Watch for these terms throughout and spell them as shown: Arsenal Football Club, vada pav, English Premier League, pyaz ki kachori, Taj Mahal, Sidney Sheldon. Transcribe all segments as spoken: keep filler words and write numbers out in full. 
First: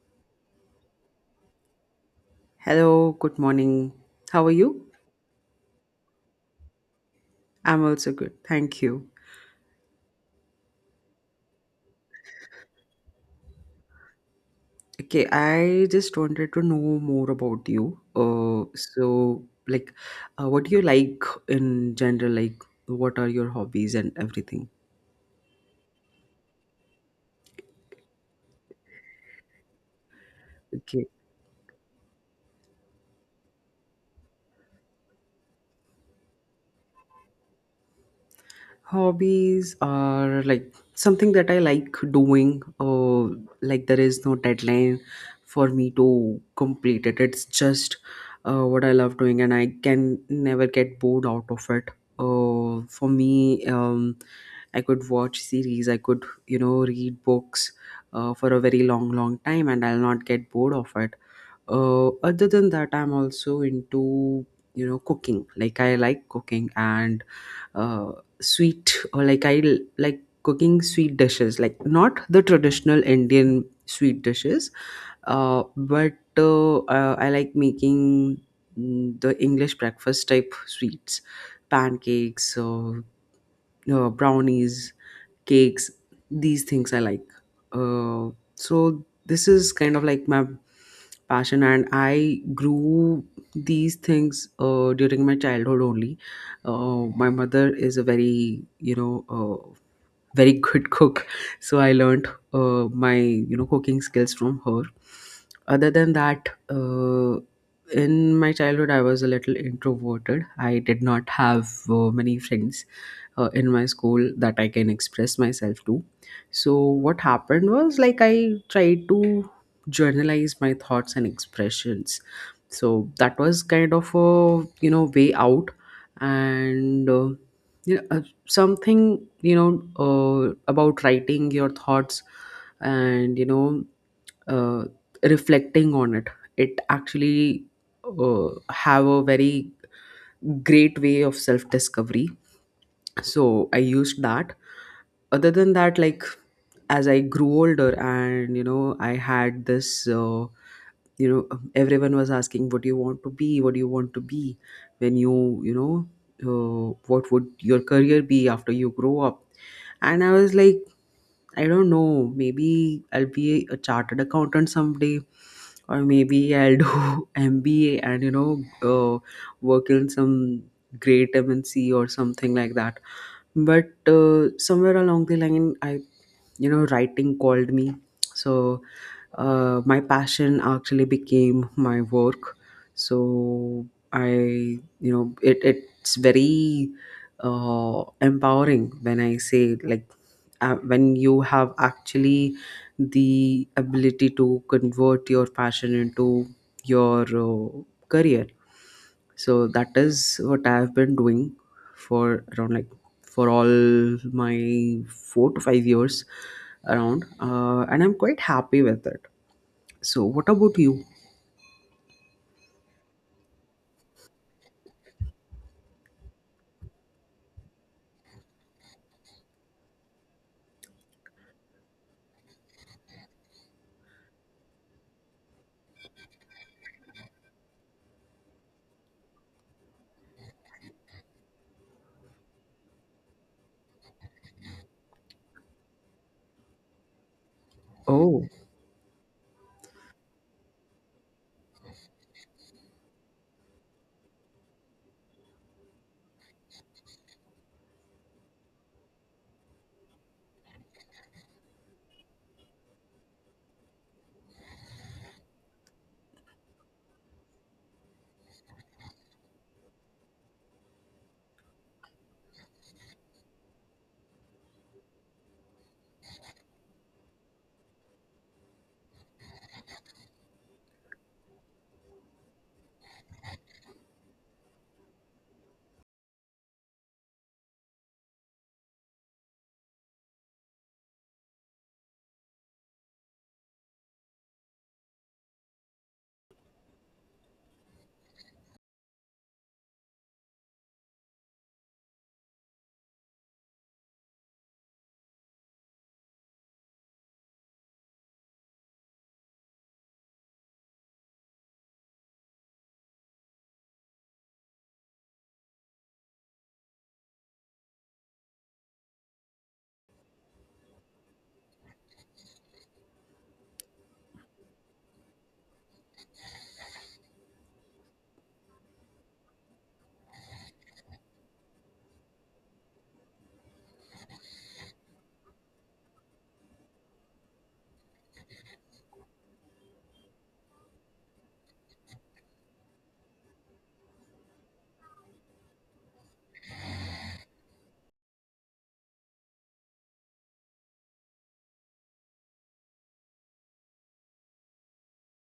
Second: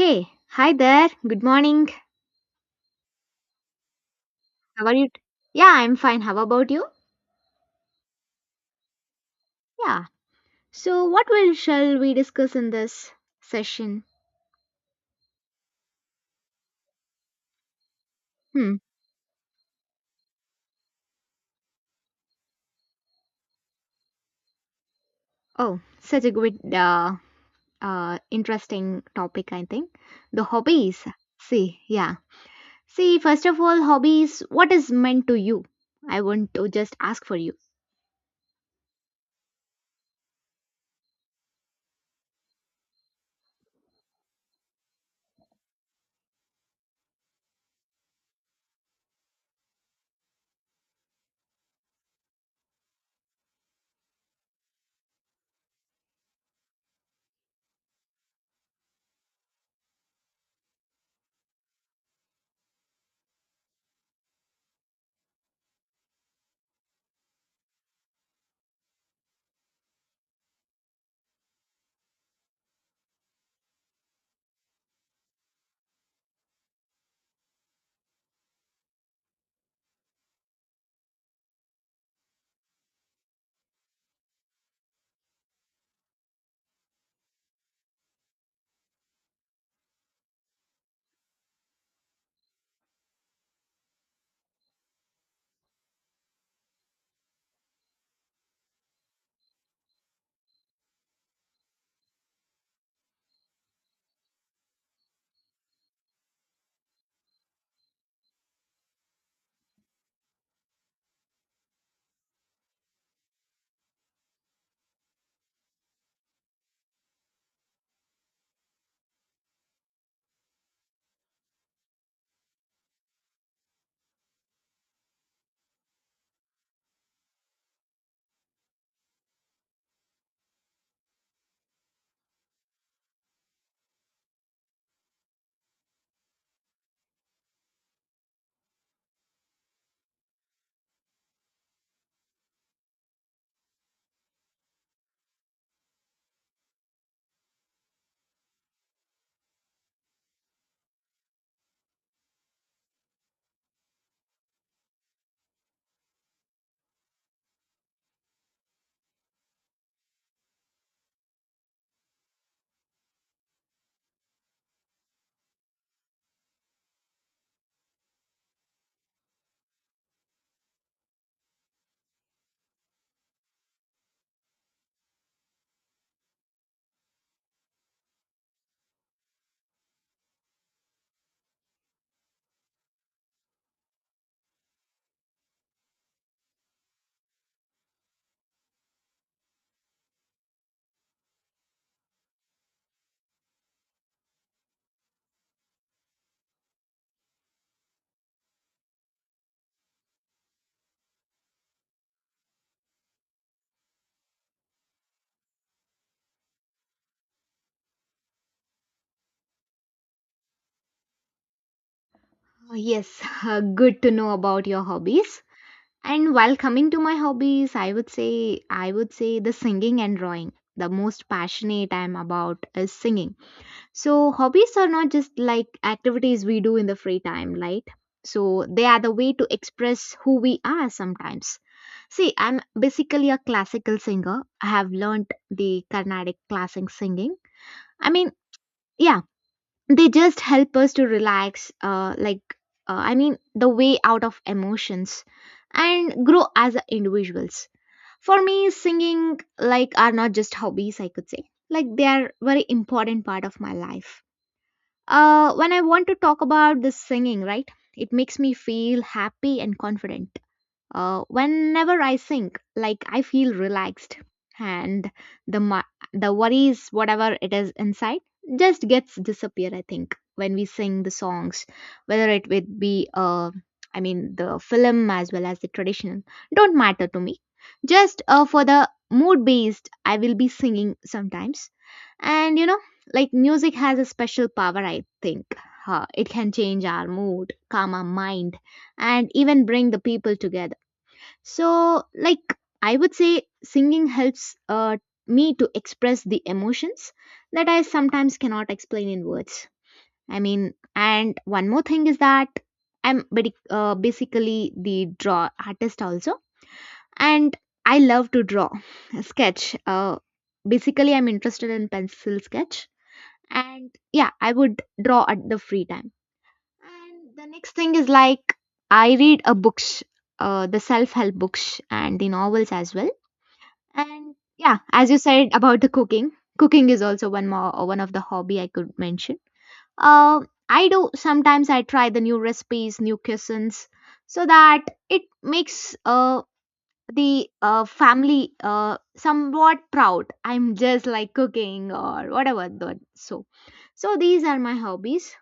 Hey, hi there. Good morning. Hello, good morning. How are you? How are you? t- Yeah, I'm fine. How about you? I'm also good. Thank you. Yeah. So, what will shall we discuss in this session? Okay, I just wanted to know more about you. Uh, Hmm. so like, uh, what do you like in general? Like, what are your hobbies and everything? Oh, such a good, uh, uh, interesting topic. I think the Okay, hobbies. See, yeah. See, first of all, hobbies. What is meant to you? I want to just ask for you. Hobbies are like something that I like doing. Uh, like there is no deadline for me to complete it. It's just uh, what I love doing, and I can never get bored out of it. Uh, for me, um, I could watch series. I could you know read books uh, for a very long, long time, and I'll not get bored of it. Uh, other than that, I'm also into you know cooking. Like I like cooking, and uh, sweet, or like I l- like cooking sweet dishes, like not the traditional Indian sweet dishes, uh, but uh, uh, I like making mm, the English breakfast type sweets, pancakes, uh, uh, brownies, cakes. These things I like. Uh, so this is kind of like my passion, and I grew these things uh, during my childhood only. Uh, my mother is a very, you know uh, very good cook. So I learned uh, my you know cooking skills from her. Other than that, uh, in my childhood, I was a little introverted. I did not have uh, many friends uh, in my school that I can express myself to. So what happened was, like, I tried to journalize my thoughts and expressions. So that was kind of a you know way out, and uh, you know, uh, something, you know uh, about writing your thoughts and you know uh, reflecting on it. It actually, uh, have a very great way of self discovery. So I used that. Other than that, like, as I grew older, and you know I had this, uh, you know everyone was asking, what do you want to be, what do you want to be when you you know uh, what would your career be after you grow up? And I was like, I don't know, maybe I'll be a chartered accountant someday, or maybe I'll do M B A and you know uh, work in some great M N C or something like that. But uh, somewhere along the line, I, you know writing called me. So uh, my passion actually became my work. So I you know it, it's very uh, empowering when I say, like, uh, when you have actually the ability to convert your passion into your uh, career. So that is what I have been doing for around, like, for all my four to five years around, uh, and I'm quite happy with it. So, what about you? Oh, yes, uh, good to know about your hobbies. And while coming to my hobbies, I would say I would say the singing and drawing. The most passionate I'm about is singing. So hobbies are not just like activities we do in the free time, right? So they are the way to express who we are sometimes. See, I'm basically a classical singer. I have learned the Carnatic classic singing. I mean, Oh, yeah, they just help us to relax, uh, like uh, I mean, the way out of emotions and grow as individuals for me, singing like are not just hobbies, I could say. Like they are very important part of my life. Uh, when I want to talk about this singing, right? It makes me feel happy and confident. Uh, whenever I think, like I feel relaxed, and the mu- the worries, whatever it is inside, just gets disappear. I think when we sing the songs, whether it would be uh, I mean the film as well as the traditional, don't matter to me. Just uh, for the mood based, I will be singing sometimes, and you know, like music has a special power. I think uh, it can change our mood, calm our mind, and even bring the people together. So, like, I would say singing helps uh, me to express the emotions that I sometimes cannot explain in words. I mean, and one more thing is that I'm badi- uh, basically the draw artist also, and I love to draw, sketch. Uh, basically, I'm interested in pencil sketch, and yeah, I would draw at the free time and the next thing is like I read a books, uh, the self-help books and the novels as well. And yeah, as you said about the cooking, cooking is also one more uh, one of the hobby I could mention. Uh, I do sometimes I try the new recipes, new cuisines, so that it makes uh the uh family uh somewhat proud. I'm just like cooking or whatever the so. So these are my hobbies.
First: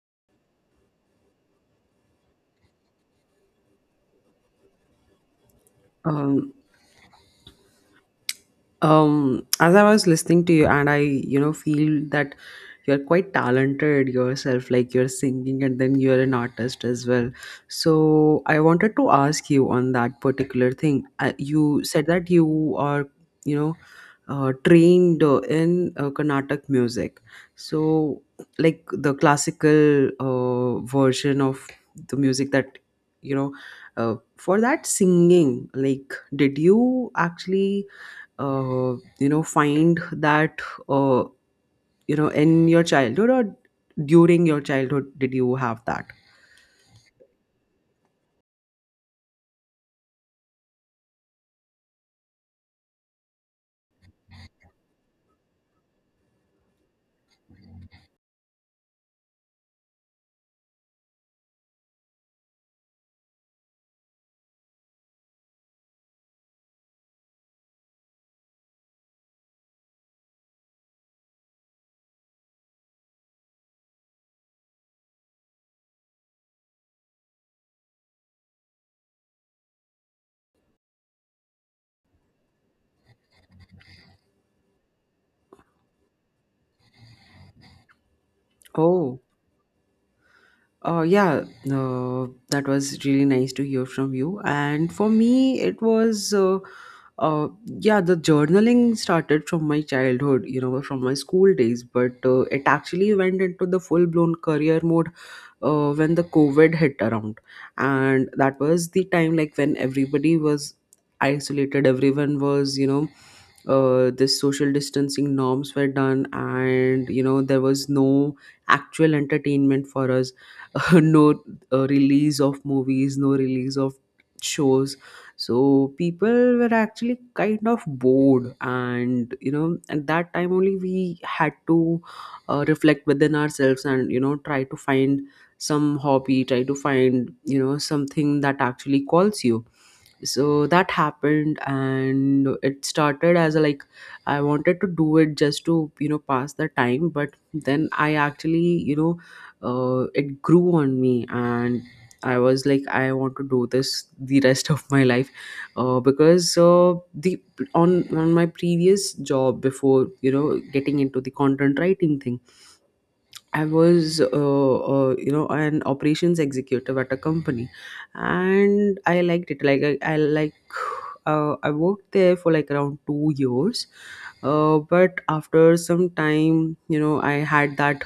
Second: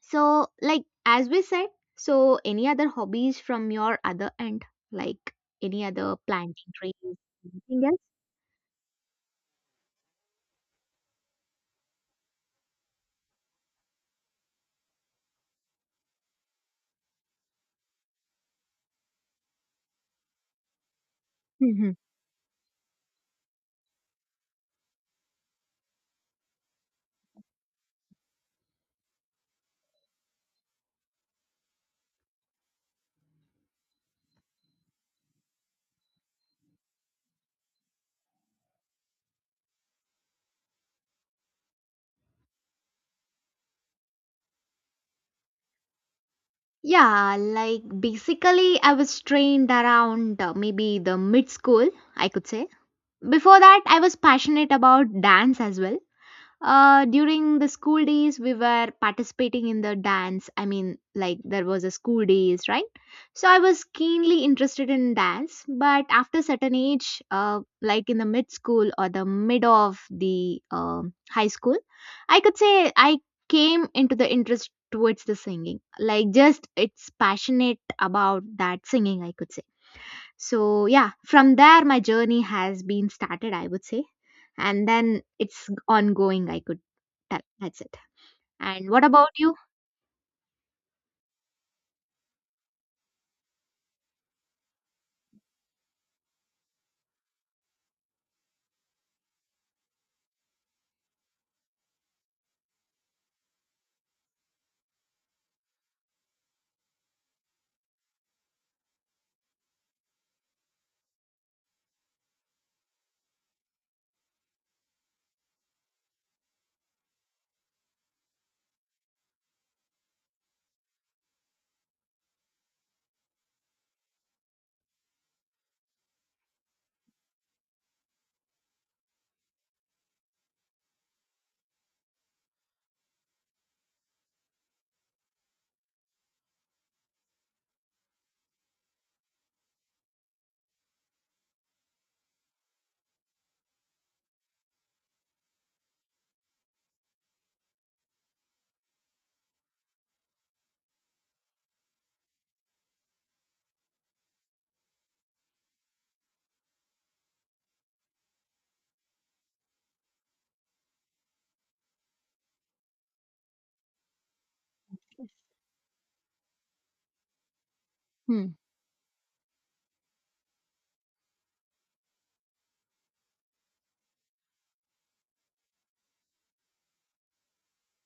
So, like as we said, so any other hobbies from your other end, like any other um, planting trees, anything else? um as I was listening to you, and I, you know feel that you're quite talented yourself, like you're singing, and then you're an artist as well. So I wanted to ask you on that particular thing. Uh, you Hmm. said that you are, you know uh, trained, uh, in, uh, Carnatic music. So, like, the classical uh, version of the music that, you know uh, for that singing, like, did you actually, uh, you know find that, uh, you know in your childhood, or during your childhood did you have that? Yeah, like basically, I was trained around uh, maybe the mid school, I could say. Before that, I was passionate about dance as well. Uh, during the school days, we were participating in the dance. I mean, like there was a school days, right? So I was keenly interested in dance, but after certain age, uh, like in the mid school or the mid of the um high school, I could say I came into the interest towards the singing. Like just it's passionate about that singing, I could say so, yeah, from there, my journey has been started, I would say. And then it's ongoing, I could tell. That's it. And what Oh, about you? uh, yeah, uh, that was really nice to hear from you. And for me, it was, uh, uh, yeah, the journaling started from my childhood, you know, from my school days, but uh, it actually went into the full blown career mode uh, when the covid hit around. And that was the time, like, when everybody was isolated. Everyone was, you know uh, this social distancing norms were done, and you know there was no actual entertainment for us. No uh, release of movies, no release of shows. So people were actually kind of bored, and you know at that time only we had to uh, reflect within ourselves, and you know try to find some hobby, try to find you know something that actually calls you. So that happened. And it started as a, like, I wanted to do it just to you know pass the time, but then I actually, you know uh, it grew on me. And I was like, I want to do this the rest of my life. Uh, because uh, the on on my previous job, before you know getting into the content writing thing, I was, uh, uh, you know, an operations executive at a company, Hmm. and I liked it. Like I, I like, uh, I worked there for, like, around two years, uh, but after some time, you know, I had that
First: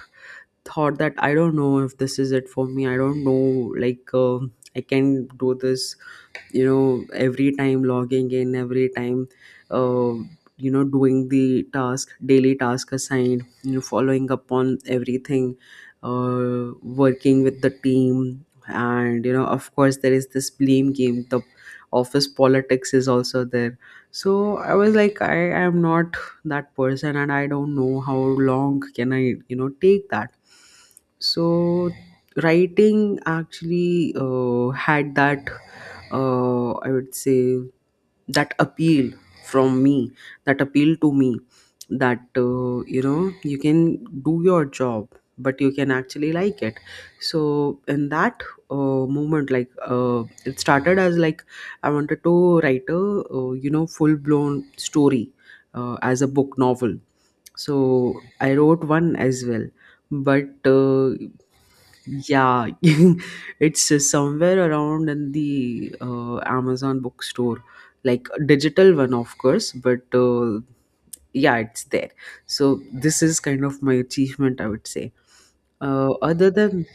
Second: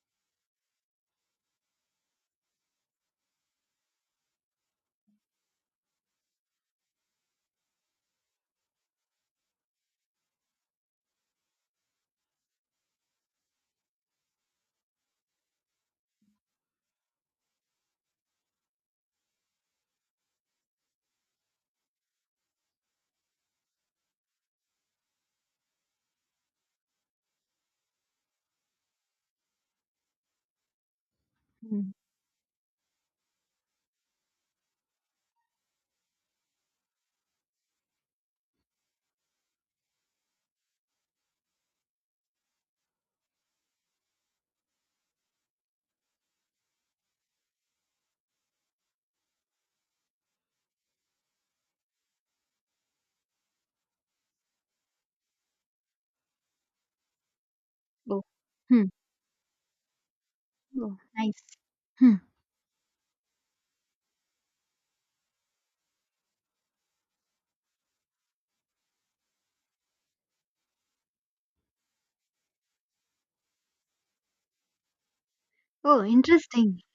thought that I don't know if this is it for me. I don't know, like, um I can do this, you know every time logging in, every time uh, you know doing the task, daily task assigned, you know following up on everything, uh, working with the team, and you know of course there is this blame game, the office politics is also there. So I was like, I am not that person, and I don't know how long can I, you know take that. Hmm. So writing actually, uh, had that, uh, I would say, that appeal from me, that appeal to me, that, uh, you know you can do your job, but you can actually like it. So in that, uh, moment, like, uh, it started as like I wanted to write a, uh, you know full blown story, uh, as a book novel. So Oh. I wrote Hmm. one as well, but Oh, uh, nice. Hmm. yeah, it's uh, somewhere around in the uh, Amazon bookstore, like a digital one, of course, but uh, yeah, it's there. So this is kind of my achievement, I would say. Oh, Uh, other interesting. than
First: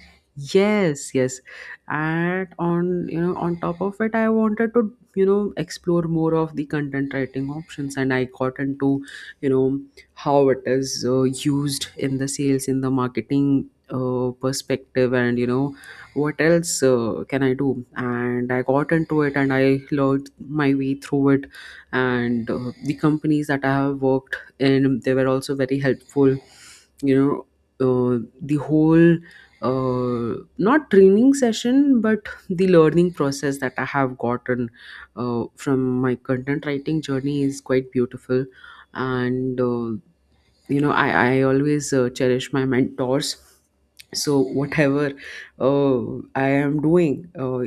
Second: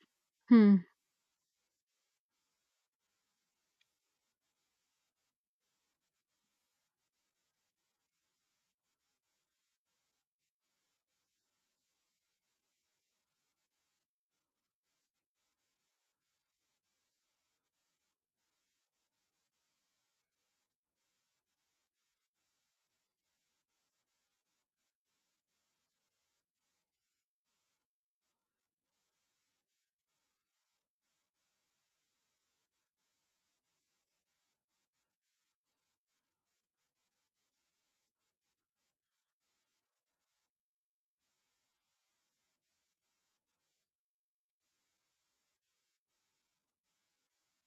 Hmm. Yes, yes. And on you know on top of it, I wanted to you know explore more of the content writing options, and I got into, you know how it is uh, used in the sales, in the marketing uh, perspective. And you know what else uh, can I do? And I got into it, and I learned my way through it. And uh, the companies that I have worked in, they were also very helpful. you know uh, the whole, uh, not training session, but the learning process that I have gotten uh, from my content writing journey is quite beautiful. And uh, you know i i always uh, cherish my mentors. So whatever uh, I am doing, uh,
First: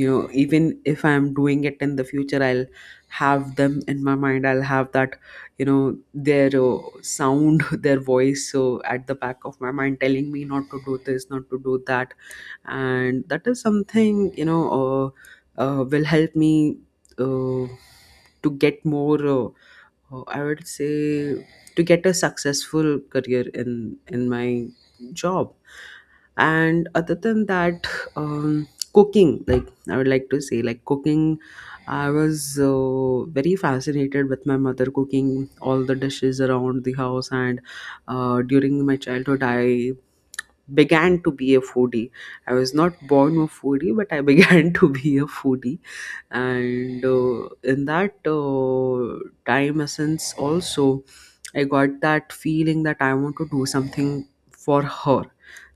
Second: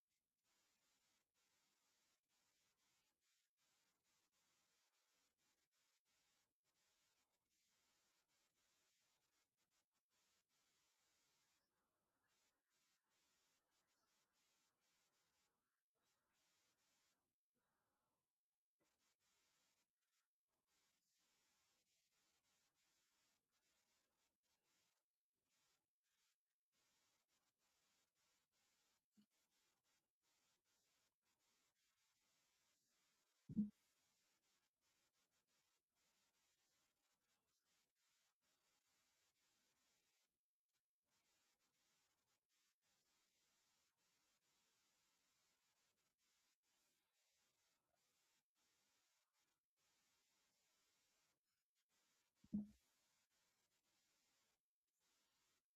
you know even if I am doing it in the future, I'll have them in my mind. I'll have that, you know their uh, sound, their voice, so, at the back of my mind, telling me not to do this, not to do that. And that is something, you know uh, uh, will help me, uh, to get more, uh, oh, I would say, to get a successful career in in my job. And other than that, um, cooking. Like, I would like to say, like, cooking, I was uh, very fascinated with my mother cooking all the dishes around the house. And uh, during my childhood, I began to be a foodie. I was not born a foodie, but I began to be a foodie. And uh, in that, uh, time essence also, I got that feeling that I want to do something for her.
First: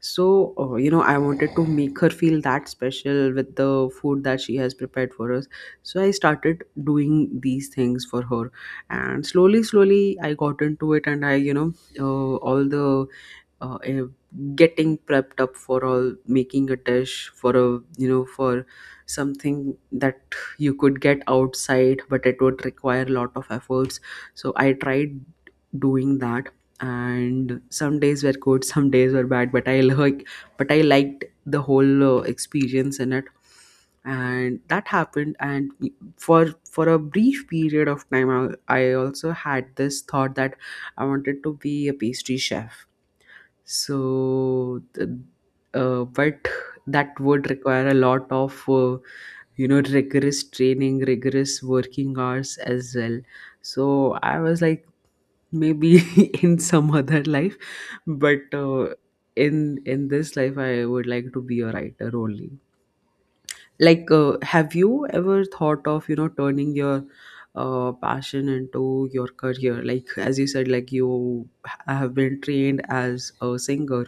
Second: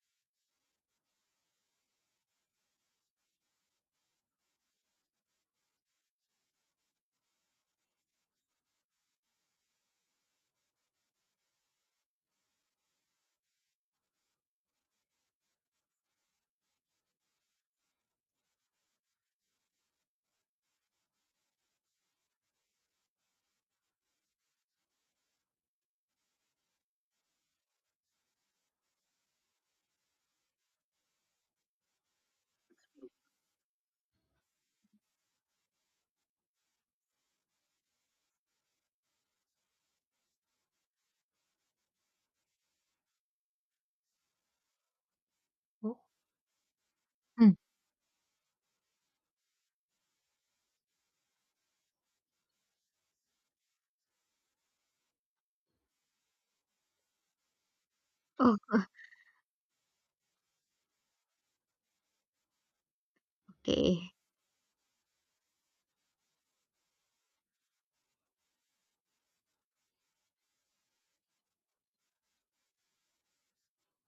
So, uh, you know I wanted to make her feel that special with the food that she has prepared for us. So I started doing these things for her. And slowly slowly I got into it. And I, you know uh, all the, uh, eh, getting prepped up for all, making a dish for a, you know for something that you could get outside, but it would require a lot of efforts. So I tried doing that. And some days were good, some days were bad, but i like but I liked the whole uh, experience in it. And that happened. And for for a brief period of time, I, I also had this thought that I wanted to be a pastry chef. So, th- Oh. uh, but that would Hmm. require a lot of, uh, you know, rigorous training, rigorous working hours as well. So I was like, maybe in some other life, but Oh, uh, in in this life, I would like to be a writer only. Like, okay. uh, have you ever thought of, you know, turning your uh, passion into your career? Like, as you said, like you ha- have been trained as a singer,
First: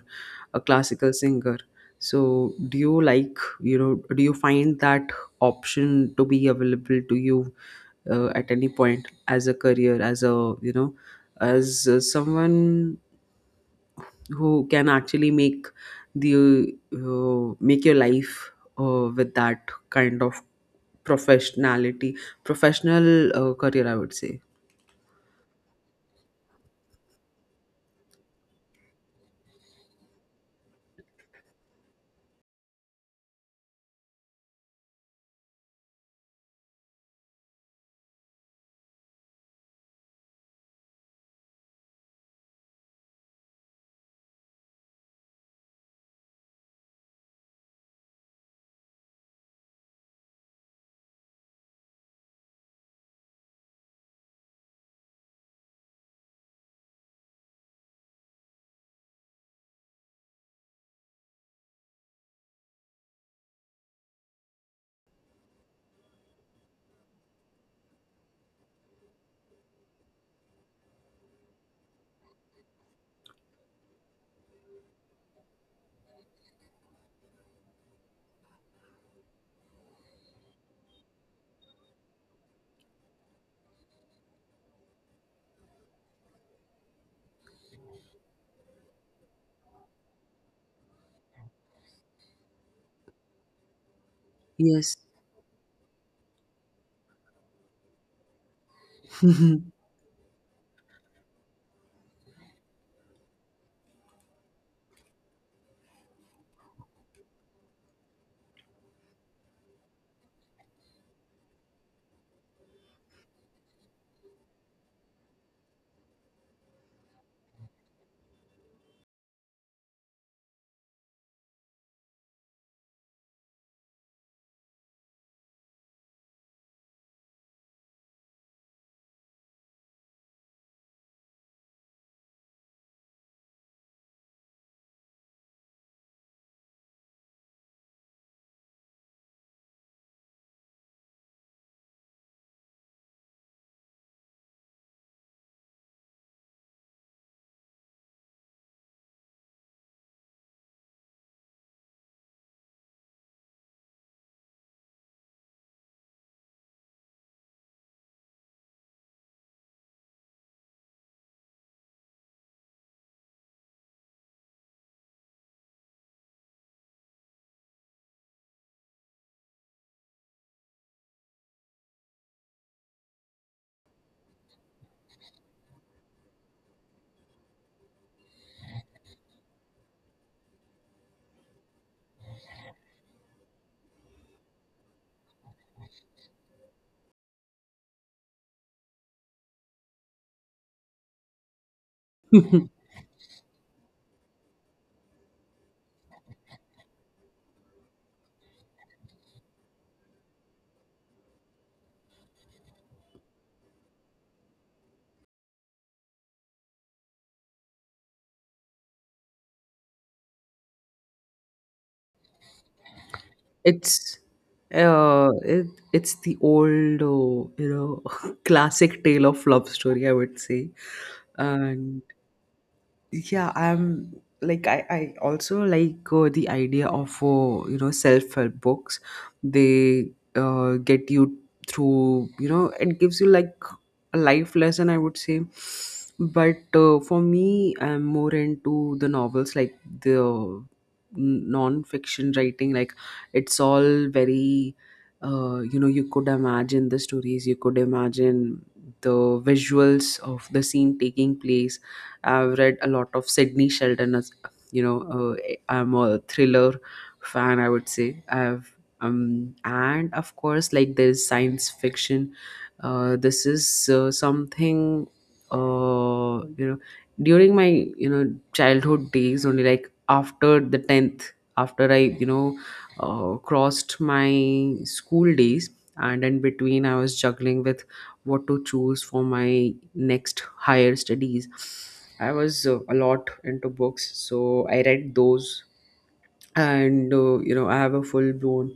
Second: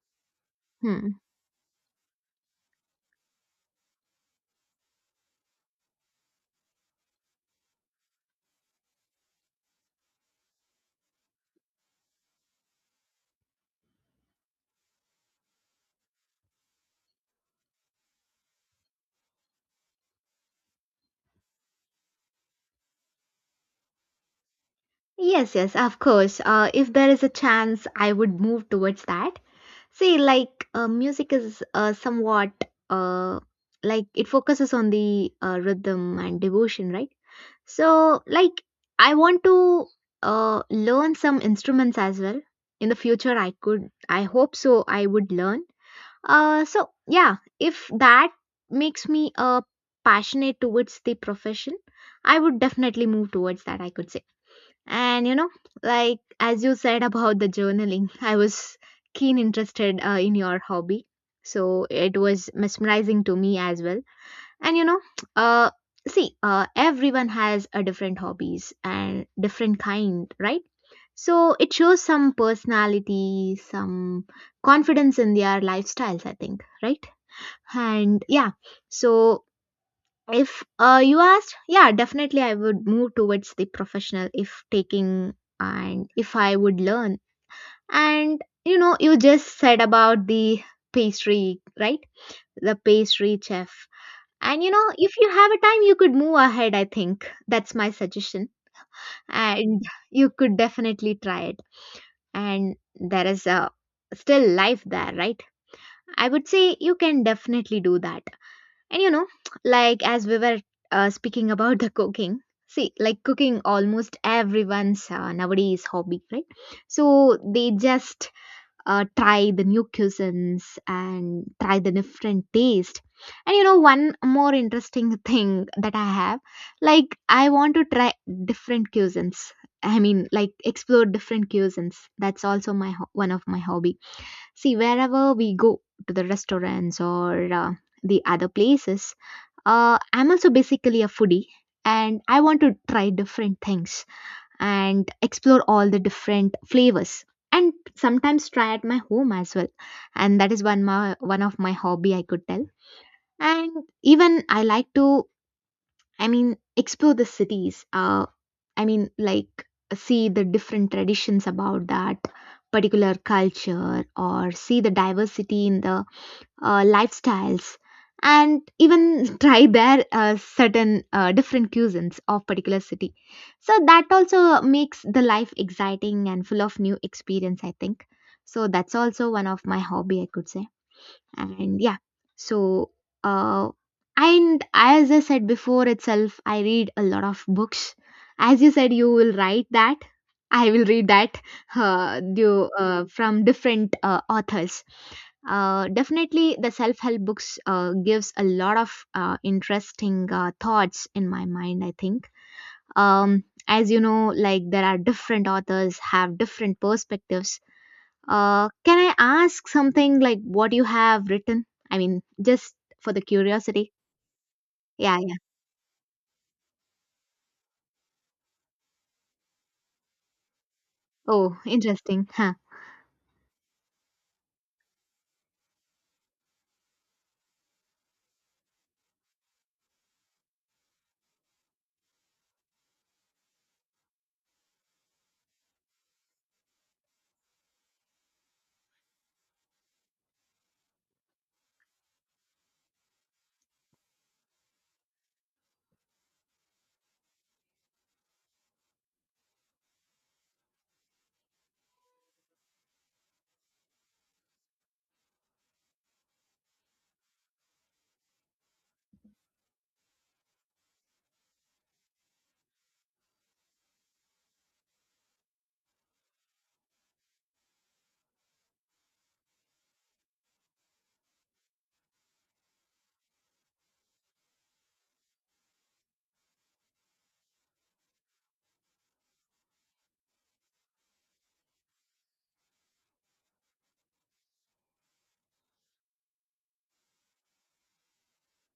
a classical Hmm. singer. So do you, like, you know do you find that option to be available to you, uh, at any point, as a career, as a, you know as, uh, someone who can actually make the, uh, make your life, uh, with that kind of professionality, professional uh, career, I would say? Yes, yes, of course. Uh, if there is a chance, I would move towards that. See, like uh, music is uh, somewhat uh, like it focuses on the uh, rhythm and devotion, right? So, like, I want to uh, learn some instruments as well. In the future, I could, I hope so, I would learn. Uh, so, yeah, if that makes me uh, passionate towards the profession, I would definitely move towards that, I could say. And, you know, like, as you said about the journaling, I was keen interested uh, in your hobby. So, it was mesmerizing to me as well and you know uh see uh everyone has a different hobbies and different kind, right? So it shows some personality, some confidence in their lifestyles, I think, right? And yeah, so if uh you asked, yeah, definitely I would move towards the professional if taking and if I would learn. And you know you just said about the pastry, right? The pastry chef. And you know, Yes. if you have a time, you could move ahead, I think. That's my suggestion. And you could definitely try it. And there is a still life there, right? I would say you can definitely do that. And you know, like as we were uh, speaking about the cooking, see, like cooking almost everyone's uh, nowadays hobby, right? So they just uh, try the new cuisines and try the different taste. And you know one more interesting thing that I have, like I want to try different cuisines. I mean, like explore different cuisines, that's also my ho- one of my hobby. See wherever we go to the restaurants or uh, the other places, uh, I'm also basically a foodie, and I want to try different things and explore all the different flavors and sometimes try at my home as well. And that is one my one of my hobby I could tell. And even I like to, I mean, explore the cities uh I mean, like see the different traditions about that particular culture, or see the diversity in the uh, lifestyles, and even try their uh, certain uh, different cuisines of particular city. So that also makes the life exciting and full of new experience, I think. So that's also one of my hobby, I could say. And yeah, so uh, and as I said before itself, I read a lot of books. As you said you will write that, I will read that. Uh, do, uh, from different uh, authors, uh, definitely, the self-help books uh, gives a lot of uh, interesting uh, thoughts in my mind, I think. Um, as you know, like there are different authors have different perspectives. Uh, can I ask something like what you have written? I mean, just for the curiosity. It's Yeah, uh, yeah. it, it's the old, uh, you know, classic tale of love story, I would say. Oh, And interesting. Huh. yeah, i'm like i i also like uh, the idea of uh, you know, self-help books. They uh, get you through, you know, it gives you like a life lesson, I would say. But uh, for me, I'm more into the novels, like the n- non-fiction writing. Like, it's all very, uh, you know, you could imagine the stories, you could imagine the visuals of the scene taking place. I've read a lot of Sidney Sheldon. As you know, uh, I'm a thriller fan, I would say. I've, um and of course, like, there's science fiction. Uh, this is, uh, something, uh, you know, during my, you know, childhood days only, like after the tenth, after I, you know, uh, crossed my school days, and in between I was juggling with what to choose for my next higher studies. I was, uh, a lot into books, so I read those. And uh, you know, I have a full blown,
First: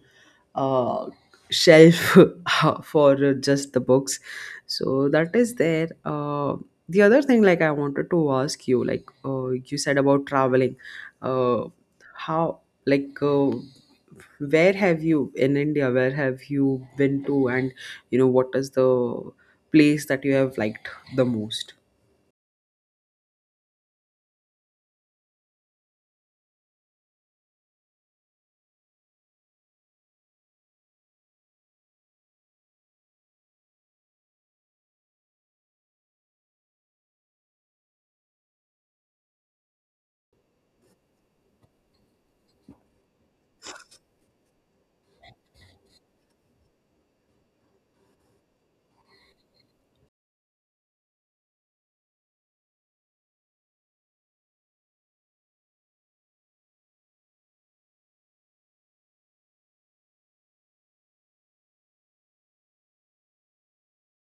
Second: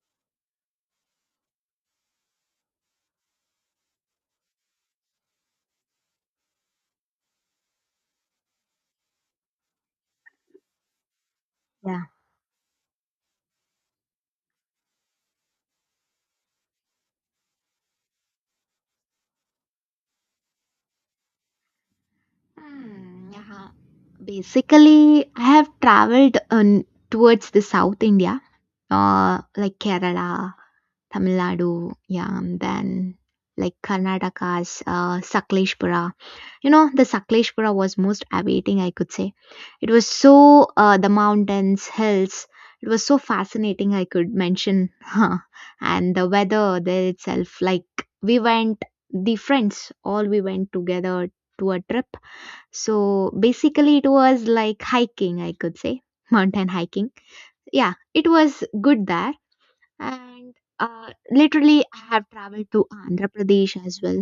uh, shelf for uh, just the books. So that is there. Uh, the other thing, like, I wanted to ask you, like, uh, you said about traveling. uh, Yeah. how, like, uh, where have you, in India, where have you been to? And you know, what is the place that you have liked the most? Hmm, yeah. Basically, I have traveled on towards the South India, uh, like Kerala, Tamil Nadu, yeah, and then like Karnataka's uh, Sakleshpura. You know, the Sakleshpura was most awaiting, I could say. It was so, uh, the mountains, hills, it was so fascinating, I could mention. And the weather there itself, like we went, the friends, all we went together to a trip. So basically, it was like hiking, I could say, mountain hiking. Yeah, it was good there. And uh, literally I have traveled to Andhra Pradesh as well.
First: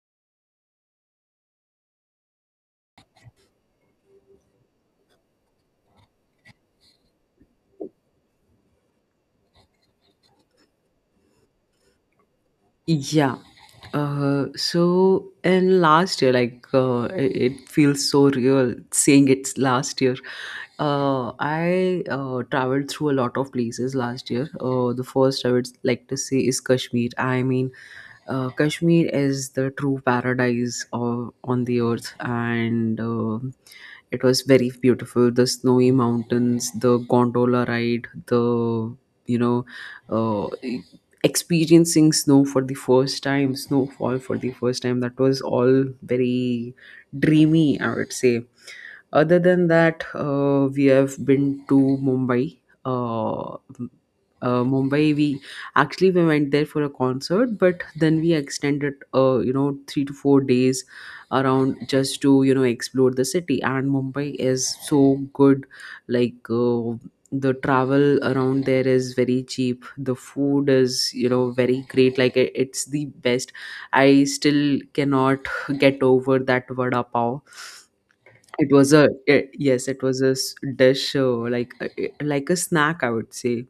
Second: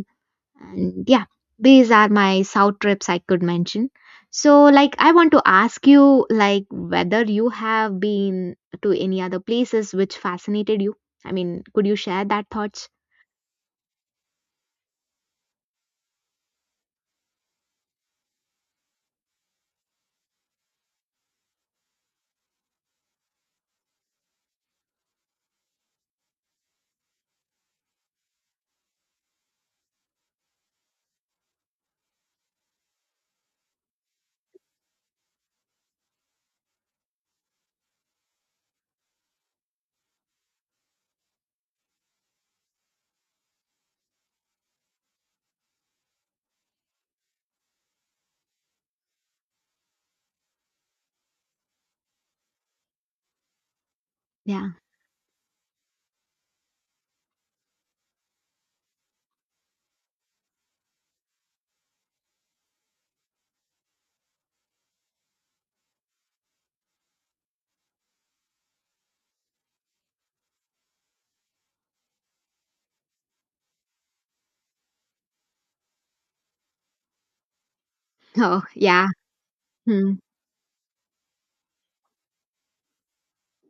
And yeah, these are my south trips I could mention. So like I want to ask you, like whether you have been to any other places which fascinated you. I mean, could you share that thoughts? Yeah. Uh, so, and last year, like, uh, it it feels so real saying it's last year. Uh, I uh, traveled through a lot of places last year. Uh, the first I would like to say is Kashmir. I mean, uh, Kashmir is the true paradise of, on the earth, and um it was very beautiful. The snowy mountains, the gondola ride, the, you know, uh, experiencing snow for the first time, snowfall for the first time. That was all very dreamy, I would say. Other than that, uh, we have been to Mumbai. Uh, m- uh, Yeah. Mumbai, we actually we went there for a concert, but then we extended, uh, you know, three to four days around, just to, you know, explore the city. And Mumbai is so good, like. Uh, the travel around there is very cheap, the food is, you know, very great, like i- it's the best. I still cannot get over that vada pav. Oh. It was Yeah. a eh, yes, it Hmm. was a s- dish, uh, like, uh, eh, like a snack, I would say.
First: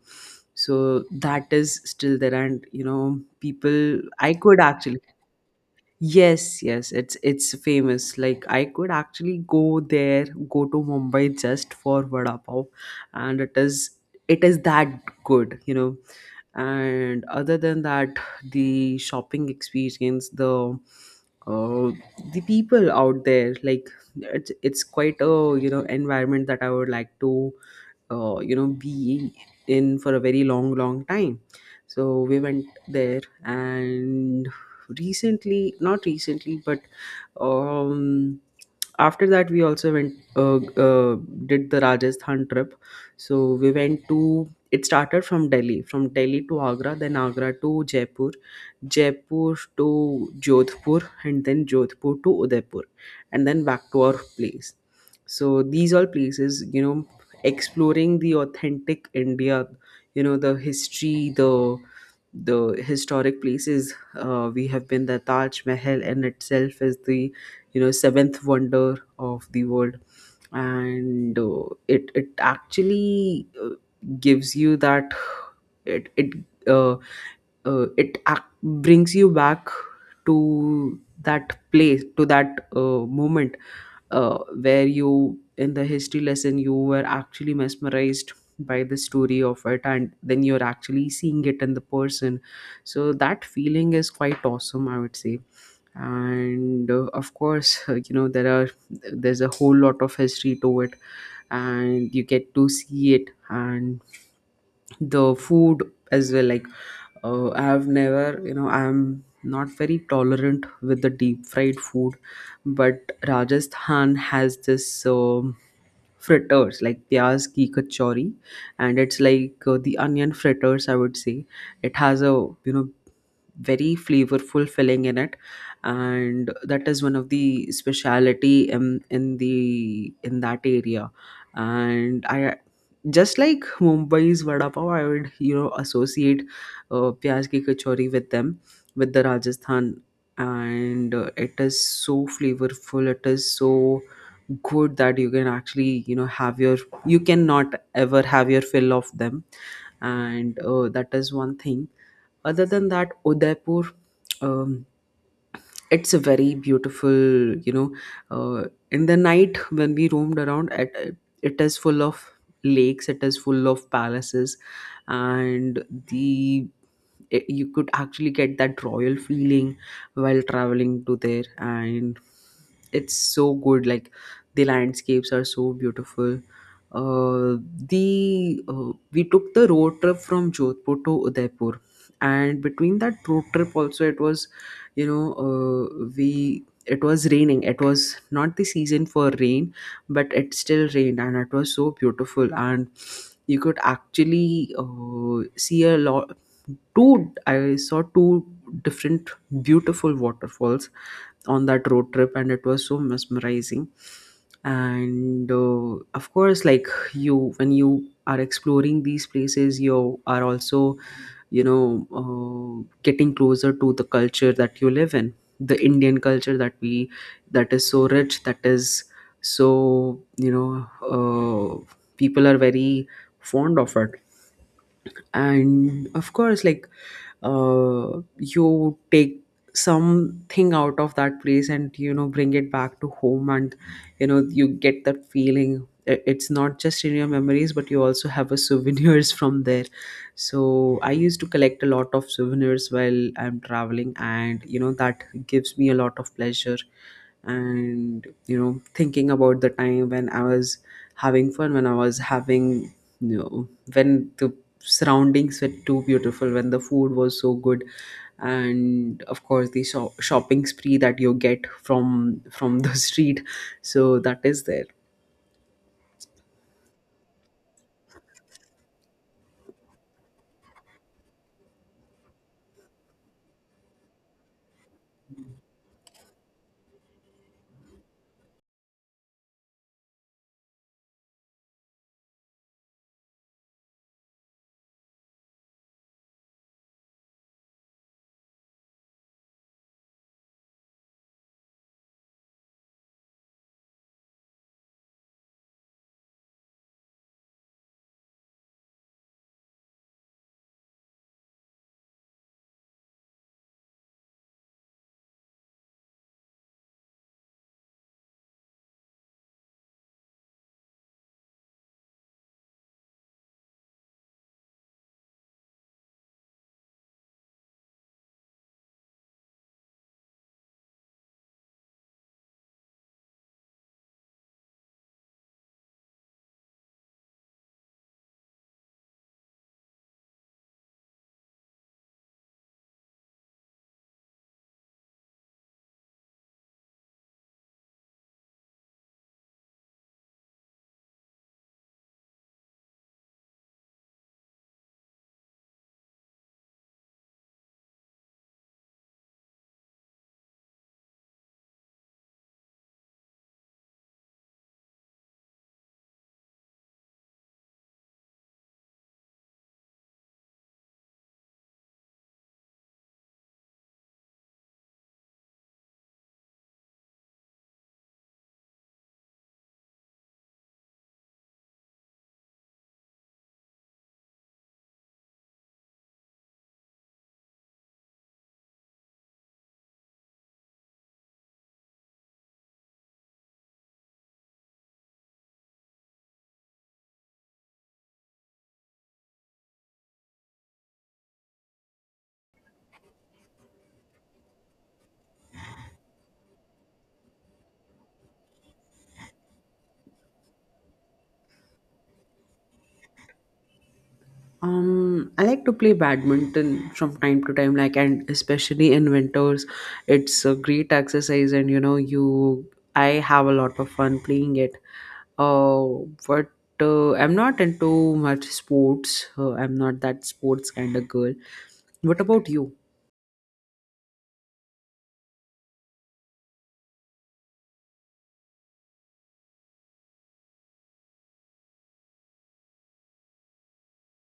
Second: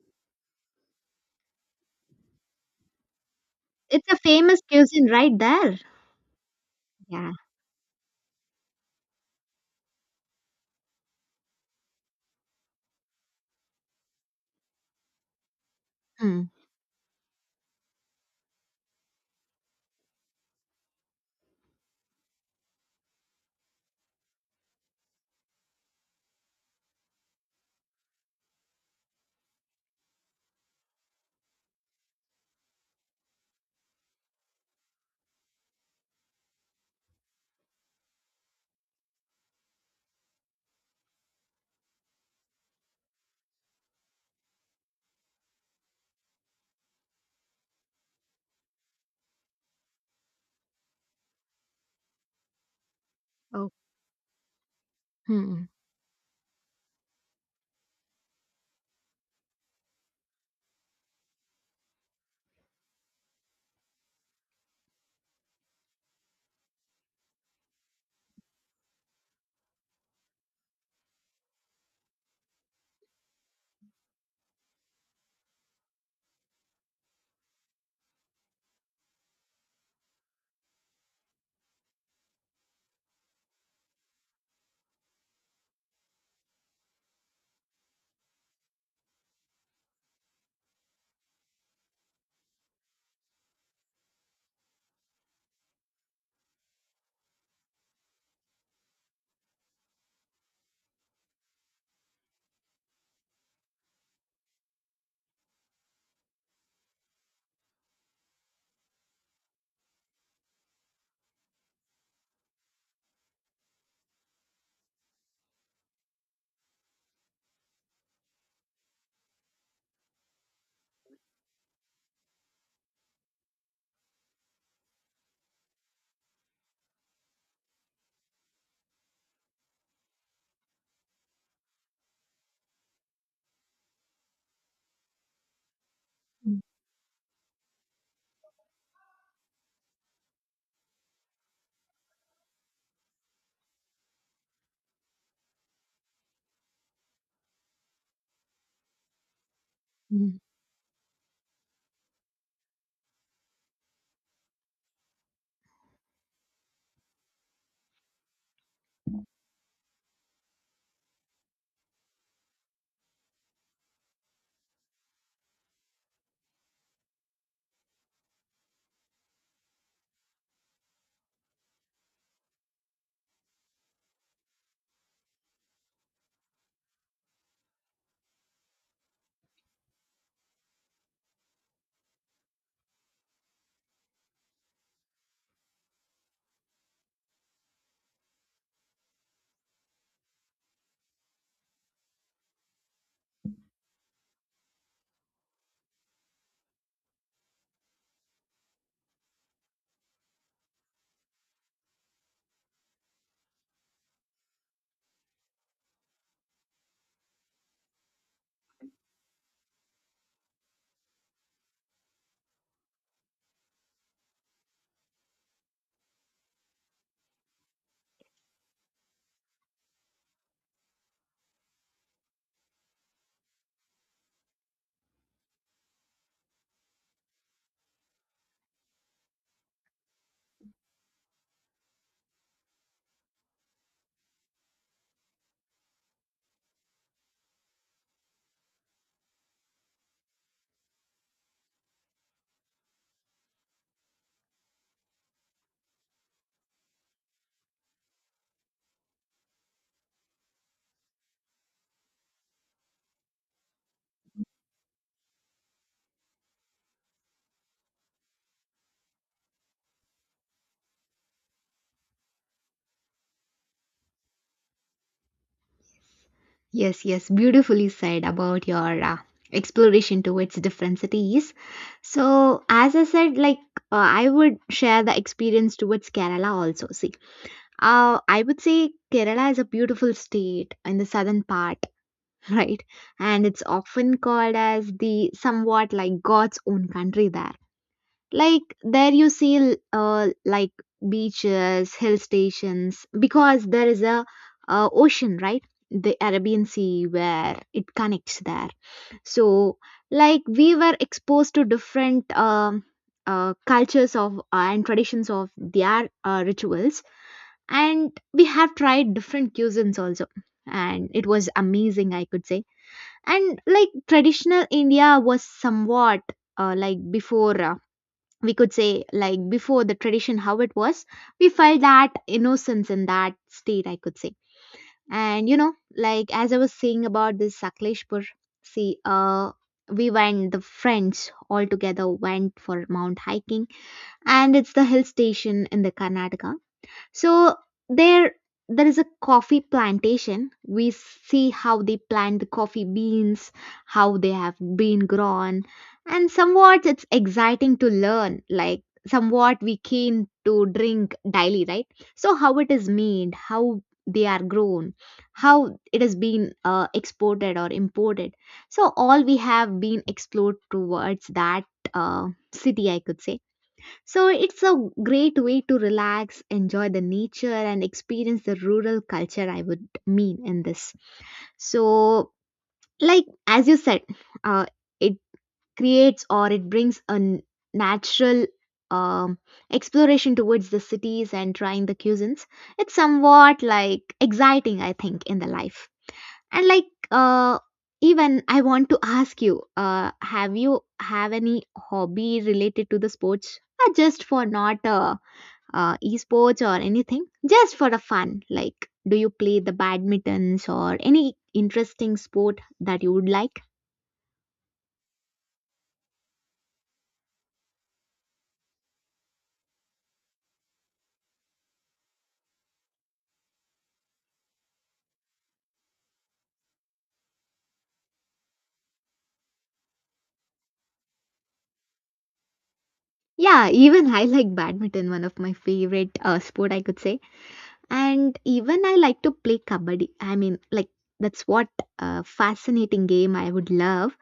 So that is still there, and you know, people It's a I could famous actually... cuisine right there. yes, yes, it's Yeah. it's famous. Like, I could actually go there, go to Mumbai just for vada pav, and it is it is that good, you know. Hmm. And other than that, the shopping experience, the uh, the people out there, like it's it's quite a, you know, environment that I would like to, uh, you know, be in for a very long long time. So we went there, and recently, not recently, but um after that we also went, uh, uh, did the Rajasthan trip. So we went to... it started from Delhi, from delhi to Agra, then Agra to Jaipur, Jaipur to Jodhpur, and then Jodhpur to Udaipur, and then Oh. back to our place. So Hmm. these all places, you know, exploring the authentic India, you know, the history, the the historic places. Uh, we have been... the Taj Mahal in itself is the, you know, seventh wonder of the world. And uh, it it actually, uh, gives you that. It it uh, uh, it ac- brings you back to that place, to that, uh, moment, uh, where you, in the history lesson, you were actually mesmerized by the story of it, and then you're actually seeing it in the person. So that feeling is quite awesome, I would say. And uh, of course, uh, you know, there are there's a whole lot of history to it, and you get to see it. And the food as well, like, uh, I have never, you know, I'm not very tolerant with the deep fried food, but Rajasthan has this um fritters like pyaz ki kachori, and it's like, uh, the onion fritters, I would say. It has a, you know, very flavorful filling in it, and that is one of the speciality in in the in that area. And I, just like Mumbai's vada pav, I would, you know, associate Hmm. uh, pyaz ki kachori with them, with the Rajasthan, and uh, it is so flavorful. It is so good that you can actually, you know, have your... you cannot ever have your fill of them, Hmm. and uh, that is one thing. Other than that, Udaipur. Um, it's a very beautiful, you know, uh, in the night when we roamed around it, it is full of lakes, it is full of palaces, and the it, you could actually get that royal feeling while traveling to there, and it's so good, like, the landscapes are so beautiful. Uh, the uh, We took the road trip from Jodhpur to Udaipur, and between that road trip also, it was, you know, uh, we it was raining, it was not the season for rain, but it still rained, and it was so beautiful, and you could actually, uh, see a lot. Two I saw two different beautiful waterfalls on that road trip, and it was so mesmerizing. And uh, of course, like, you when you are exploring these places, you are also, you know, uh, getting closer to the culture that you live in, the Indian culture that we that is so rich, that is so, you know, uh, people are very fond of it. And of course, like, uh, you take something out of that place and, you know, bring it back to home, and, you know, you get that feeling. I- it's not just in your memories, but you also have a souvenirs from there. So I used to collect a lot of souvenirs while I'm traveling, and you know, that gives me a lot of pleasure, and you know, thinking about the time when I was having fun, when I was having, you know, when the surroundings were too beautiful, when the food was so good, and of course the shop shopping spree that you get from from the street. So that is there. Yes, yes, beautifully said about your uh, exploration towards different cities. So, as I said, like uh, I would share the experience towards Kerala also. See, uh, I would say Kerala is a beautiful state in the southern part, right? And it's often called as the somewhat like God's own country there. Like there you see l- uh, like beaches, hill stations, because there is a uh, ocean, right? The Arabian Sea where it connects there. So like we were exposed to different um uh, cultures of uh, and traditions of their uh, rituals, and we have tried different cuisines also, and it was amazing, I could say. And like traditional India was somewhat uh, like before uh, we could say like before the tradition how it was, we felt that innocence in that state, I could say. And you know, like as I was saying about this Sakleshpur, see uh we went, the friends all together went for mount hiking, and it's the hill station in the Karnataka. So there there is a coffee plantation. We see how they plant the coffee beans, how they have been grown, and somewhat it's exciting to learn, like somewhat we came to drink daily, right? So how it is made, how they are grown, how it has been uh, exported or imported. So all we have been explored towards that uh, city, I could say. So it's a great way to relax, enjoy the nature, and experience the rural culture, I would mean in this. So, like as you said, uh, it creates, or it brings a n- natural um, exploration towards the cities and trying the cuisines. It's somewhat like exciting, I think, in the life. And like uh, even I want to ask you, uh, have you have any hobby related to the sports? Uh, just for not uh, uh, esports or anything, just for a fun, like do you play the badmintons or any interesting sport that you would like? um I like to play badminton from time to time, like, and especially in winters. It's a great exercise, and you know, you I have a lot of fun playing it. uh but uh, I'm not into much sports, uh, I'm not that sports kind of girl. What about you? Yeah. Even I like badminton, one of my favorite uh, sport I could say. And even I like to play kabaddi. I mean, like that's what a fascinating game I would love.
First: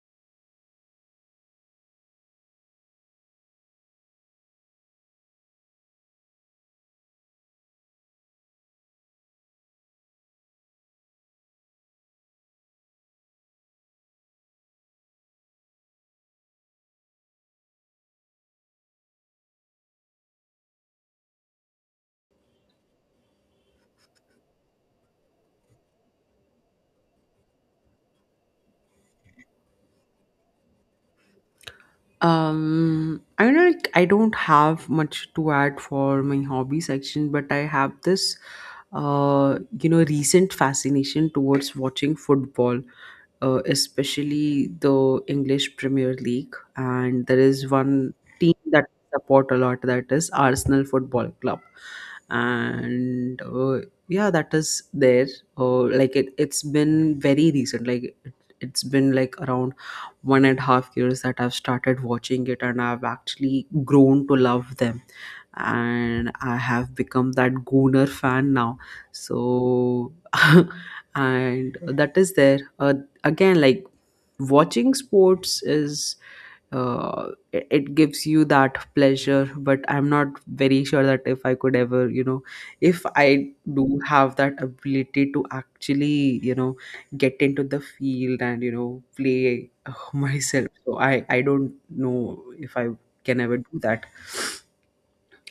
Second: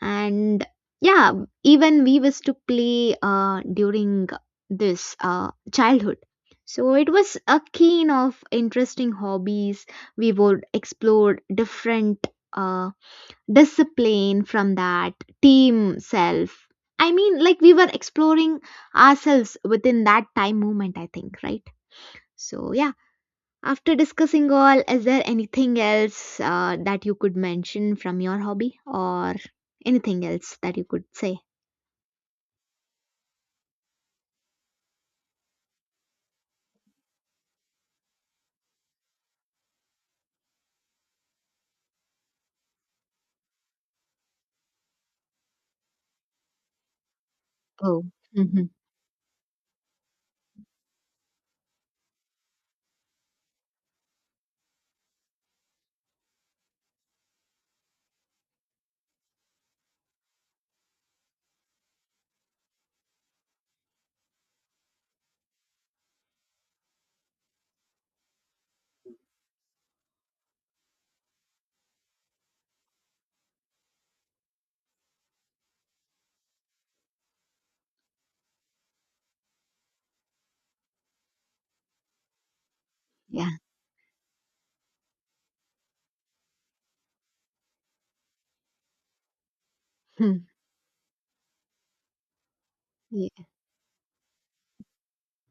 And yeah, even we used to play uh, during this uh, childhood. So it was a keen of interesting hobbies. We would explore different uh, discipline from that team self. I mean, like we were exploring ourselves within that time moment, I think, right? So yeah, after discussing all, is there anything else uh, that you could mention from your hobby or anything else that you could say? Um, I know, like, I don't have much to add for my hobby section, but I have this, uh, you know, recent fascination towards watching football, uh, especially the English Premier League. And there is Oh. one team Hmm. that I support a lot, that is Arsenal Football Club. And uh, yeah, that is there. Uh, like it, it's been very recent. Like it, it's been like around one and a half years that I've started watching it, and I've actually grown to love them. And I have become that Gooner fan now. So and that is there. Uh, again, like, watching sports is, uh, it, it gives you that pleasure, but I'm not very sure that if I could ever, you know, if Yeah. I do have that ability to actually, you know, get into the field and, you know, play, uh, Hmm. myself. So i i don't know if I can Yeah, ever do that.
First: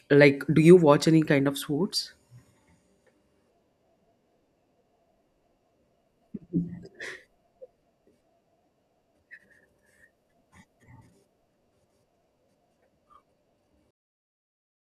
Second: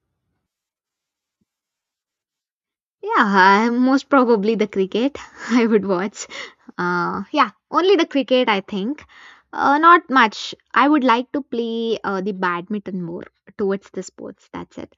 Like, do you watch any kind of sports? yeah, uh, most probably the cricket I would watch. Uh, yeah, only the cricket, I think. Uh, not much. I would like to play uh, the badminton more towards the sports. That's it.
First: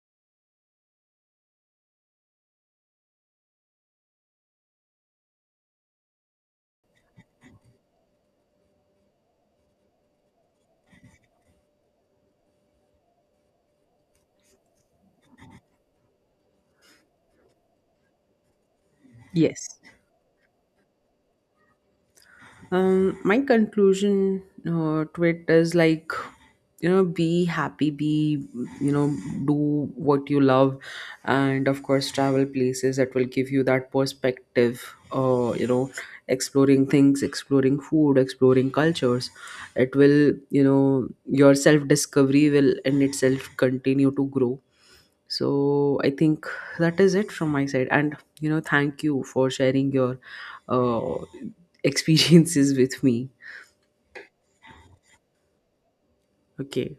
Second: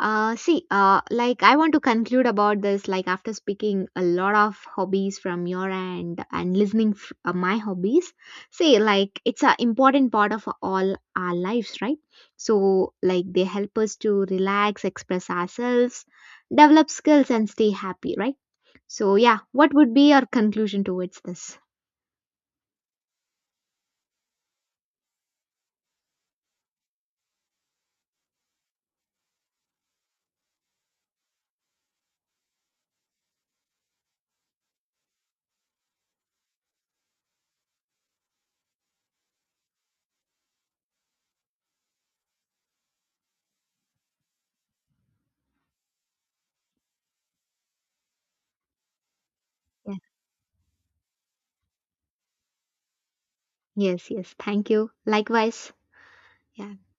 Uh, see, uh, like I want to conclude about this. Like after speaking a lot of hobbies from your end and listening f- uh, my hobbies, see, like it's an important part of all our lives, right? So like they help us to relax, express ourselves, develop skills, and stay happy, right? So yeah, what Yes. would be your conclusion towards this? Um, my conclusion, uh, to it is, like, you know, be happy, be, you know, do what you love. And of course, travel places that will give you that perspective, uh, you know, exploring things, exploring food, exploring cultures. It will, you know, your self discovery will in itself continue to grow. So I think that is it from my side. And you know, thank you for sharing Yeah. your uh, experiences with me. Yes, yes. Thank you. Likewise. Yeah. Okay.